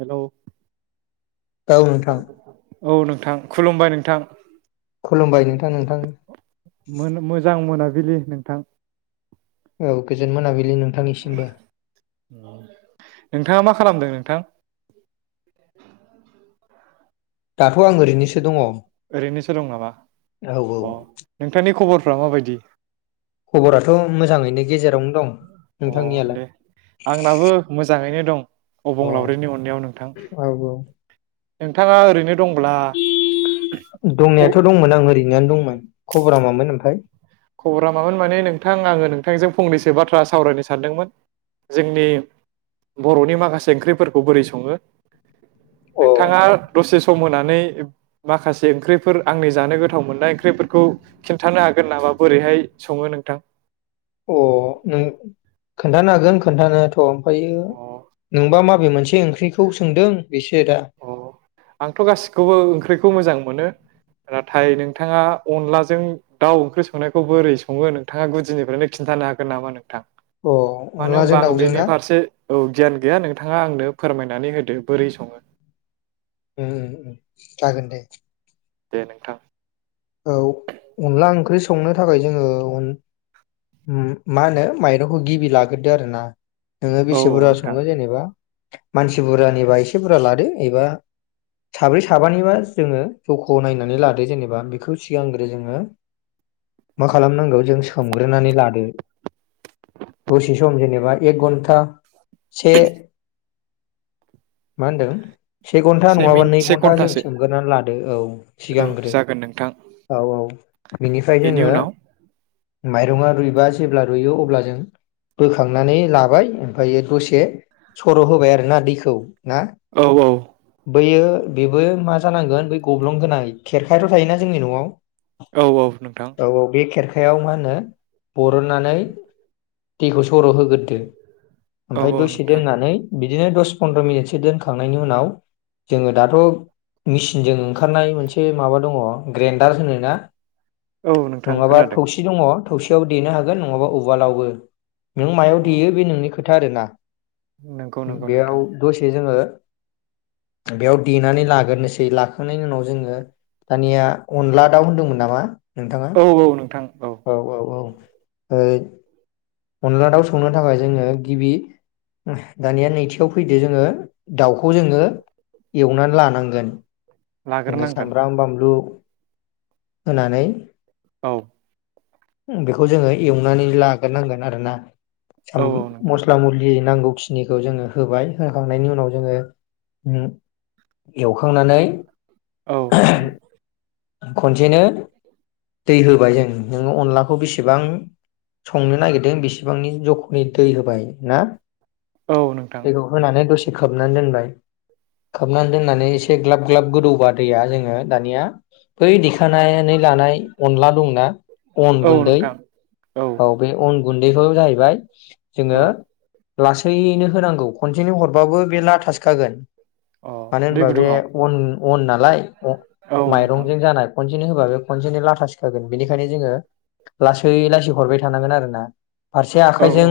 हेल' औ नोंथां [inaudible] औ नोंथां खुलुमबाय नोंथां खुलुमबाय नोंथां नोंथां बिलि नोंथां औ गोजोन मोनाबि नोंथाङा मा खालामदों? नोंथां दाथ' आं ओरैनोसो दङ औ ओरैनोसो दं नामा औ फ्रा माबायदि। खबराथ' [inaudible] मोजाङैनो गेजेरावनो दं अ नोंथांनियालाय दे आंनाबो मोजाङैनो दं अ औ अबंलावरिनि अननायाव नोंथां। औ नोंथाङा ओरैनो दं दंनायाथ' दंमोन आं ओरैनोआनो दंमोन। खब'रा मामोन ओमफ्राय। खब'रा मामोन माने नोंथां आङो नोंथांजों फंनैसो बाथ्रा सावरायनो सानदोंमोन जोंनि बर'नि माखासे ओंख्रिफोरखौ बोरै सङो। अ नोंथाङा दसे सम होनानै माखासे ओंख्रिफोर आंनि जानो गोथाव मोननाय ओंख्रिफोरखौ खिन्थानो हागोन नामा? बोरैहाय सङो नोंथां। अ नों खोन्थानो हाग गोन खोन्थानायाथ'। ओमफ्रायो अ नोंबा मा माबे मोनसे ओंख्रिखौ सोंदों। बेसो दा अ आंथ' गासिखौबो ओंख्रिखौ मोजां मोनो। नाथाय नोंथाङा अनलाजों दाउ ओंख्रि संनायखौ बोरै सङो नोंथाङा गुदिनिफ्रायनो खिन्थानो हागोन नामा नोंथां? अ मानो अनलाजों होनबा आं दाउजों बेनि ना फारसे औ गियान गैया नोंथाङा आंनो फोरमायनानै होदो बोरै सङो। ओं ओं ओं जागोन दे। दे नोंथां। औ अनला ओंख्रि संनो थाखाय जोङो अन मा होनो माइरंखौ गिबि लाग्रोदो आरो ना। नोङो औ बेसे औ बुरजा नोंथां सङो जेनेबा। मानसि बुरजानिबा एसे बुरजा लादो एबा साब्रै साबानिबा जोङो जौखौ नायनानै लादो जेनेबा। खौ सिगांग्रो जोङो मा खालामनांगौ जों सोमग्रोनानै लादो दसे सम जेनेबा एक घन्टा से मा होनदों से घन्टा नङाबा मिन नै से घन्टा जों घन्टासो सोमग्रोनानै लादो औ औ सिगांग्रो। जागोन नोंथां औ औ बिनिफ्राय बेनि जोङो उनाव माइरङा रुइबा जेब्ला रुइयो अब्ला जों बोखांनानै लाबाय ओमफ्रायो दसे सर' होबाय आरो ना दैखौ ना। औ औ। बैयो बेबो मा जानांगोन बै गब्लंगोनाय खेरखायथ' थायोना जोंनि न'आव। औ औ नोंथां। खायाव मा होनो बरननानै दैखौ सर'होग्रोदो। औ ओमफ्राय औ दसे नोंथां दोननानै बि बिदिनो दस पनन्द्र' मिनिटसो दोनखांनायनि उनाव जोङो दाथ' मेचिनजों ओंखारनाय मोनसे माबा दङ। ग्रेन्डार होनो ना। औ नोंथां नङाबा खोनादों थौसि दङ। थौसेयाव देनो हागोन नङाबा उवालावबो। नों मायाव अ देयो बे नोंनि खोथा आरोना नंगौ नंगौ बेयाव नोंथां दसे जोङो बेयाव देनानै लाग्रोनोसै लाखांनायनि उनाव जोङो दानिया अनला दाउ होन्दोंमोन नामा नोंथाङा औ औ नोंथां औ औ औ ओ अनला दाउ संनो थाखाय जोङो गिबि दानिया नैथियाव फैदो जोङो दाउखौ खौ जोङो एवनानै लानांगोन जोङो लाग्रोनांगोन सामब्राम बानलु होनानै औ बेखौ जोङो एवनानै लाग्रोनांगोन आरोना औ औ नोंथां मस्ला मस्लि नांगौखिनिखौ जोङो होबाय होखांनायनि उनाव जोङो एवखांनानै औ नोंथां खनसेनो दै होबाय जों नोङो अनलाखौ बेसेबां संनो नागिरदों बेसेबांनि जख दै होबाय ना औ नोंथां दैखौ होनानै ए खोबनानै दोनबाय खोबनानै दोननानै एसे ग्लाब ग्लाब गोदौबा दैया जोङो दानिया बै देखानानै लानाय अनला दंना अन औ गुन्दै नोंथां औ बे अन गुन्दैखौ जाहैबाय औ जोङो लासैनो होनांगौ कनटिनिउ हरबाबो बे लाथासो खागोन अ मानो दै होनबा बे गुदुङाव अन अन नालाय औ नोंथां माइरंजों जानाय खनसेनो होबा बे खनसेनो लाथासो खागोन बेनिखायनो जोङो लासै लासै हरबाय थानांगोन आरो ना फारसे औ औ आखाइजों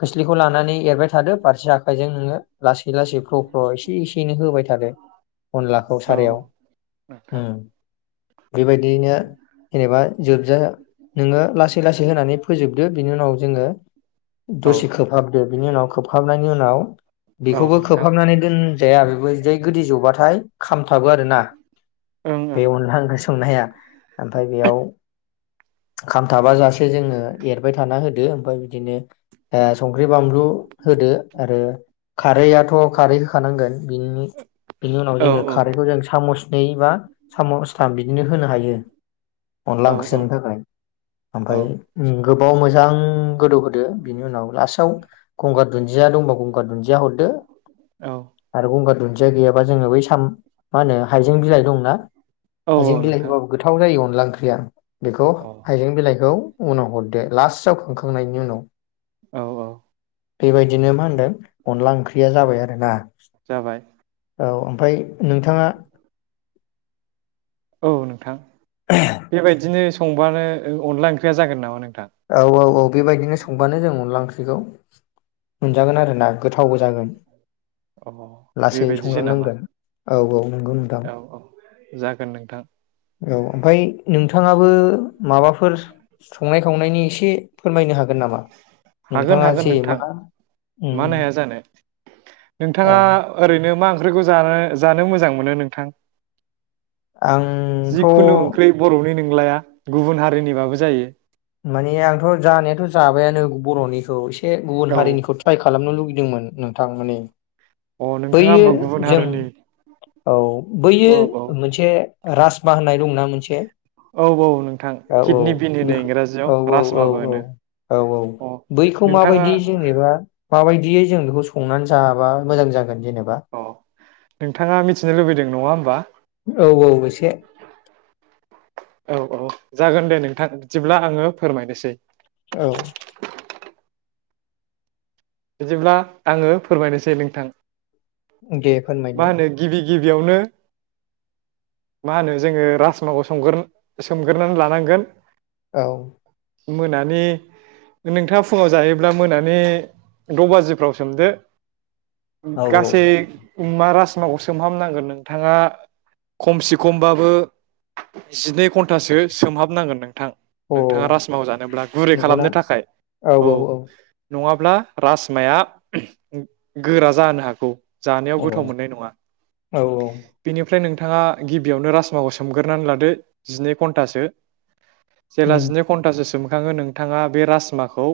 खोस्लि खौ लानानै एरबाय थादो फारसे आखाइजों नोङो लासै लासै फ्र फ्र' एसे एसेनै होबाय थादो अनलाखौ औ सारायाव नोंथां बेबायदियैनो जेनेबा जोबजा नोङो लासै लासै होनानै फोजोबदो बिनि उनाव जोङो औ दसे खोबहाबदो बिनि उनाव खोबहाबनायनि उनाव औ बेखौबो नोंथां खोबहाबनानै दोनजाया बेबो जै गोदि जबाथाय खामथाबो आरोना ओं बे अनला ओंख्रि संनाया ओमफ्राय बेयाव खामथाबा जासे जोङो एरबाय थाना होदो ओमफ्राय बिदिनो संख्रि बानलु होदो आरो खारैआथ' खारै होखानांगोन बेनि उनाव जोङो ओं खारैखौ जों सामस दैबा साम' सथाम बिदिनो होनो हायो अनला औ ओंख्रि सनो थाखाय औ ओमफ्राय गोबाव मोजां गोदौ होदो बिनि उनाव लास्टआव गंगार दुन्दिया दंबा गंगार दुन्दिया हरदो औ आरो गंगार दुन्दिया गैयाबा जोङो बै हाइजें बिलाइ दंना औ हायजें बिलाइ नोंथां होबाबो गोथाव जायो अनला ओंख्रिया बेखौ अ हाइजें बिलाइखौ उनाव हरदो लास्टआव खांखांनायनि उनाव औ औ बेबायदिनो मा होनदों अनला ओंख्रि या जाबाय आरोना। जाबाय औ ओमफाय नोंथाङा औ नोंथां। बेबायदिनो संबानो ओ अनला ओंख्रिया जागोन नामा नोंथ औ औ औ बेबायदिनो संबानो जों अनला ख्रिखौ मोनजागोन आरोना गोथावबो जागोन। अ लासै बेबायदिसो नामा संलांनांगोन औ औ नंगौ नोंथां औ औ जागोन नोंथां औ ओमफाय नोंथाङाबो माबाफोर संनाय संनायनि एसे फोरमायनो हागो हागोन हागोन नोंथां मानो उम हाया जानो औ नोंथाङा ओरैनो मा ओं ख्रैखौ जानो जानो मोजां मोनो नोंथां? आंथ' जिखुनु ओंख्रि बर'नि नंलाया गुबुन हारिनिबाबो जायो। माने आंथ' जानायाथ' जाबायान नो बर'निखौ ए से गुबुन औ हारिनिखौ ट्राय खालामनो लुगै दोंमोन नोंथां माने। अ नोंथाङा बैयो होमबा गुबुन जों हारिनि औ बैयो औ औ मोनसे राजमा होननाय दंना मोनसे। औ औ नोंथां औ औ किडनि बिन होनो बेखौ इंराजि औ औ औ औ औ औ अ बैखौ नोंथाङा माबायदि जेनेबा माबायदियै जों बेखौ संनानै जाबा मोजां जाग अ नोंथाङा मिथिनो लुबैदों नङा होमबा? औ औ एसे। औ औ जागोन दे नोंथां बिदिब्ला आङो फोरमायनोसै। औ बिदिब्ला आङो फोरमायनोसै नोंथां। दे मा फोरमायदो। होनो गिबि गिबियावनो मा होनो जोङो राजमाखौ संगोर सोमगोरनानै लानांगोन। औ मोनानि नोंथाङा फुङाव जायोब्ला मोनानि द' बाजिफ्राव सोमदो औ औ गासै मारास माखौ सोमहाबनांगोन नोंथाङा खमसे खमबाबो जिनै घन्टासो सोमहाबनांगोन नोंथां। अ नोंथाङा राजमाव जानोब्ला गुरै नंगौना खालामनो थाखाय औ। नङाब्ला राजासमाया गोरा जानो हागौ। जानायाव गोथाव औ मोननाय नङा औ बेनिफ्राय नों थाङा गिबियावनो राजमाखौ सोमग्रोनानै लादो जिनै घन्टासो उम जेला जिनै घन्टासोसोम आङो नोंथाङा बे राजमाखौ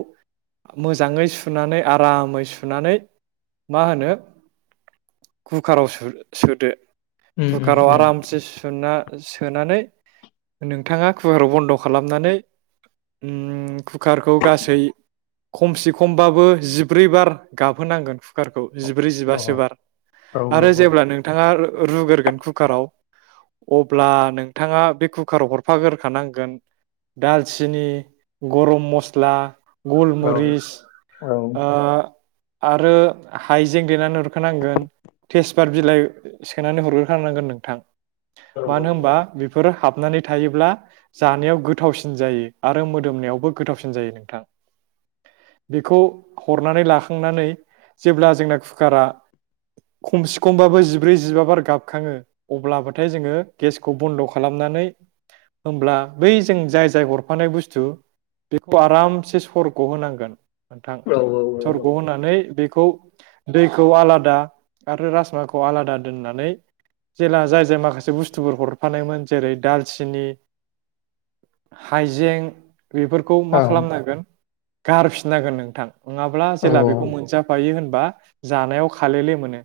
मोजाङै सु उनानै आरामै सुनानै मा होनो कुकाराव सो सोदो उम उम कुकाराव उम आरामसे सुना सोनानै नोंथाङा कुकाराव बन्द' खालामनानै ओम कुकारखौ गासै खमसे खम होमबाबो जिब्रै बार गाबहोनांगोन कुकारखौ। जिब्रै जिबासो अ बार औ औ आरो औ जेब्ला नोंथाङा रुगोरगोन कुकाराव अब्ला नोंथाङा बे कुकाराव हरफागोरखानांगोन दालचिनि गरम मस्ला औ गलमरिस आ। आरो हाइजें देना ला हरखानांगोन तेसपा बिलाइ सोनानै हरगोखानांगोन नोंथां मानो होमबा बेफोरो हाब हनानै थायोब्ला जानायाव गोथावसिन जायो आरो मोदोमनायावबो गोथावसिन जायो नोंथां बेखौ हरनानै लाखांनानै जेब्ला जोंना कुकारा खमसेखमबाबो जिब्रै जिबा बार गाबखाङो अब्लाबथाय जोङो गेसखौ बन्द' खालामनानै ओमब्ला बै जों जाय जाय हरफानाय बुस्थु बेखौ आरामसे सरग' होनांगोन नोथां सरग' होनानै बेखौ दैखौ आलादा आरो राजमाखौ आलादा दोननानै जेला जाय जाय माखासे बुस्थुफोर हरफानायमोन जेरै दालचिनि हाइजें बेफोरखौ मा खालामनांगोन गारफि लागोन नोंथां नङाब्ला जेला बेखौ मोनजाफायो होन बा जानायाव खालेले मोनो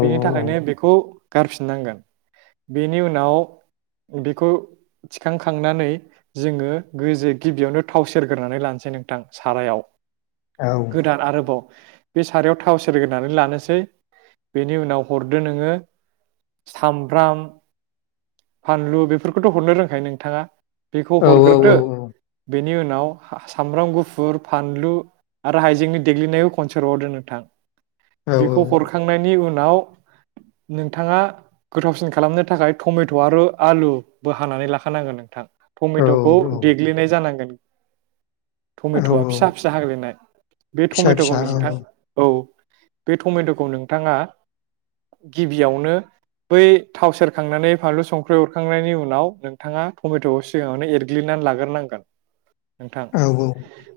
बे थाखायनो बेखौ गारफिननांगोन बेनि उनाव बेखौ थिखांखांनानै जोङो गोजो गिबियावनो थाव सेरगोरनानै लानोसै नोंथां सारायाव गोदान आरोबाव बे सारायाव थाव सेरगोरनानै लानोसै बेनि उनाव हरदो नोङो सामब्राम फानलु बेफोरखौथ' हरनो रोंखायो नोंथाङा बेखौ हरग्रोदो बेनि उनाव सामब्राम गुफ फुर फानलु आरो हाइजेंनि देग्लिनायाव‌ खनसे हरबावदो नोंथां बेखौ हरखांनायनि उन आव नोंथाङा गोथावसिन खालामनो थाखाय टमेट' आरो आलुबो हानानै लाखानांगोन नोंथां। औ टमेट'खौ देग्लिनाय जानांगोन। टमेट'आ औ फिसा फिसा हाग्लिनाय बे फिसा टमेट'खौ फिसा औ नोंथां औ बे टमेट'खौ नोंथाङा गिबियावनो बै थाव सेरखांनानै फानलु संख्रि अरखांनायनि उनाव नोंथाङा टमेट'खौ सिगाङावनो एरग्लिनानै लागोरनांगोन नोंथां औ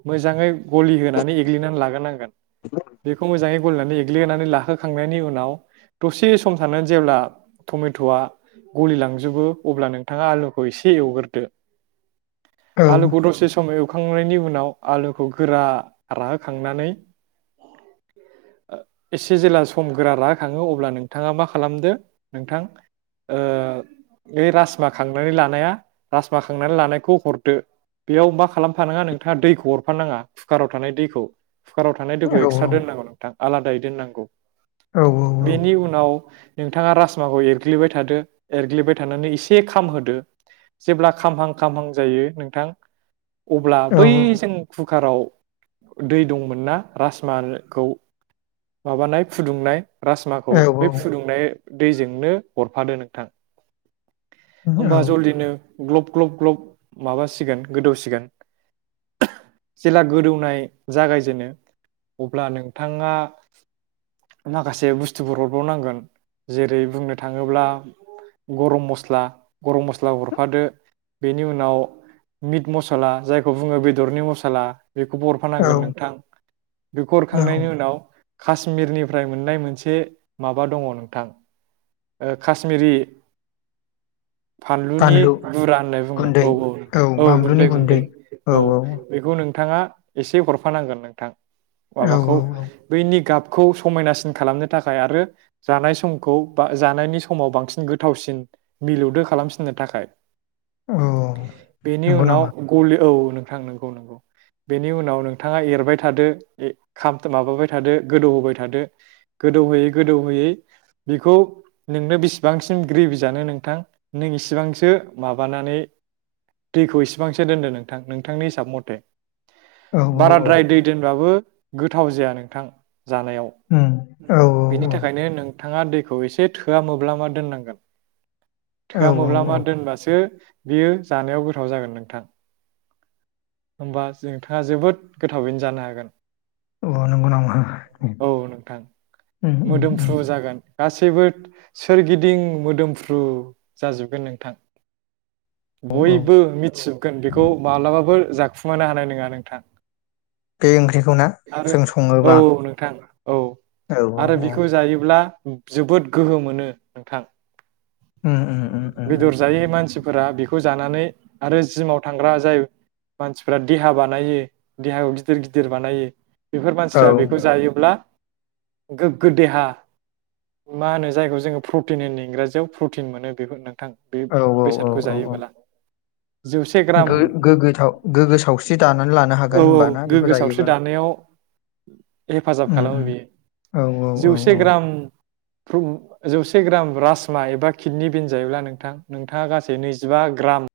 मोजाङै गलि होनानै एग्लिनानै लाग्रोनांगोन बेखौ मोजाङै गलिनानै एग्लिनानै लाहोखांनायनि उनाव दसे सम थानानै जेब्ला टमेट'आ गलिलांजोबो अब्ला नोंथाङा आलुखौ एसे एवग्रोदो औ आलुखौ द'से समयाव एवखांनायनि उनाव आलुखौ गोरा राहो खांनानै एसे जेला सम गोरा राहो खाङो अब्ला नोंथाङा मा खालामदो नोंथां ओ बै राजमा खांनानै लानाया राजमा खांनानै लानायखौ हरदो बेयाव मा खालाम फानाङा नोंथाङा दैखौ हरफानाङा कुकाराव थानाय दैखौ कुकाराव थानाय दैखौ औ एक्सट्रा दोननांगौ नोंथां। आलादायै दोननांगौ औ बेनि उनाव नोंथाङा राजमाखौ एरग्लिबाय थादो एरग्लिबाय थानानै एसे खाम होदो जेब्ला खामहां खामहां जायो नोंथां अब्ला बै औ जों कु काराव दै दंमोन ना राजमाखौ माबानाय फुदुंनाय राजमाखौ बे फुदुंनाय दैजोंनो हरफादो नोंथां होमबा जलदिनो ग्लब ग्लब ग्लब माबासिगोन गोदौसिगोन [unintelligible] जेला गोदौनाय जागायजेनो अब्ला नोंथाङा माखासे बुस्थुफोर हरबावनांगोन जेरै- बुंनो थाङोब्ला गरम मस्ला गरम मस्ला हरफादो बेनि उनाव मिट मसला जायखौ बुङो बेदरनि मसला बेखौबो हरफानांगोन नोंथां बेखौ हरखांनायनि उनाव काश्मिरनिफ्राय मोननाय मोनसे माबा दङ नोंथां ओ काश्मिरि फानलुनि बानलु बुरा होनना बुङो औ गुन्दै औ नोंथां औ गुन्दै गुन्दै औ बेखौनो नोंथाङा एसे हरफानांगोन नोंथां औ माबाखौ औ बैनि गाब खौ समायनासिन खालामनो थाखाय आरो जानाय समखौ बा जानायनि समाव बांसिन गोथावसिन मिलौदो खालामफिननो थाखाय औ बेनि नंगौ उनाव नामा औ नोंथां नोंगौ नोंगौ बेनि उनाव नोंथाङा एरबाय थादो माबाबाय थादो गोदौ होबाय थादो गोदौहोयै गोदौहोयै बेखौ नोंनो बेसिबांसिम ग्रेभि जानो नोंथां नों इसेबांसो माबानानै दैखौ इसेबां सो दोनदो नोंथां नोंथांनि हिसाब मथे। औ औ औ बाराद्राय दै दोनबाबो गोथाव जाया नोंथां। जानायाव उम औ बेनि थाखायनो नों नोंथाङा दैखौ एसे थोआ मोब्लामा मा दोननांगोन। औ थोआ औ मोब्ला मा औ दोनबासो बियो जानायाव गोथाव जागोन नोंथां। होनबा नोंथाङा जोबोद गोथावैनो जानो हागोन। अ नंगौ नामा औ नोंथां उम उम उम। मोदोमफ्रु जागोन गासैबो सोरगिदिं मोदोमफ्रु जाजोबगोन नोंथां। औ औ बयबो मिथिब बेखौ माब्लाबाबो जाखुमानो हानाय नङा नोंथां। बे ओंख्रिखौ ना आरो जों सङोबा औ नोंथां औ औ औ आरो औ बेखौ जायोब्ला जोबोद गोहो मोनो नोंथां। उम उम उम उम उम बेदर जायै मानसिफोरा बेखौ खौ जानानै आरो जिमाव थांग्रा जाय मानसिफ्रा देहा बानायो देहाखौ गिदिर गिदिर बानायो। बेफोर औ मानसिफ्रा बेखौ जायोब्ला गोग्गो देहा मा होनो जायखौ जोङो प्रटिन होनो इंगराजियाव प्रटिन मोनो बेखौ नों थां बे औ औ बेसादखौ औ औ जायोबोला। जौसे ग्राम गो गोग्गो था सावस्रि दानानै लानो औ हागोन होमबाना बेखौ गोग्गो सावस्रि जायोबा दानायाव हेफाजाब उम खालामो उम बियो औ औ औ औ। फ्रु जौसे ग्राम राजमा एबा किडनि बेन जायोब्ला नोंथां नोंथाङा गासै नैजिबा ग्राम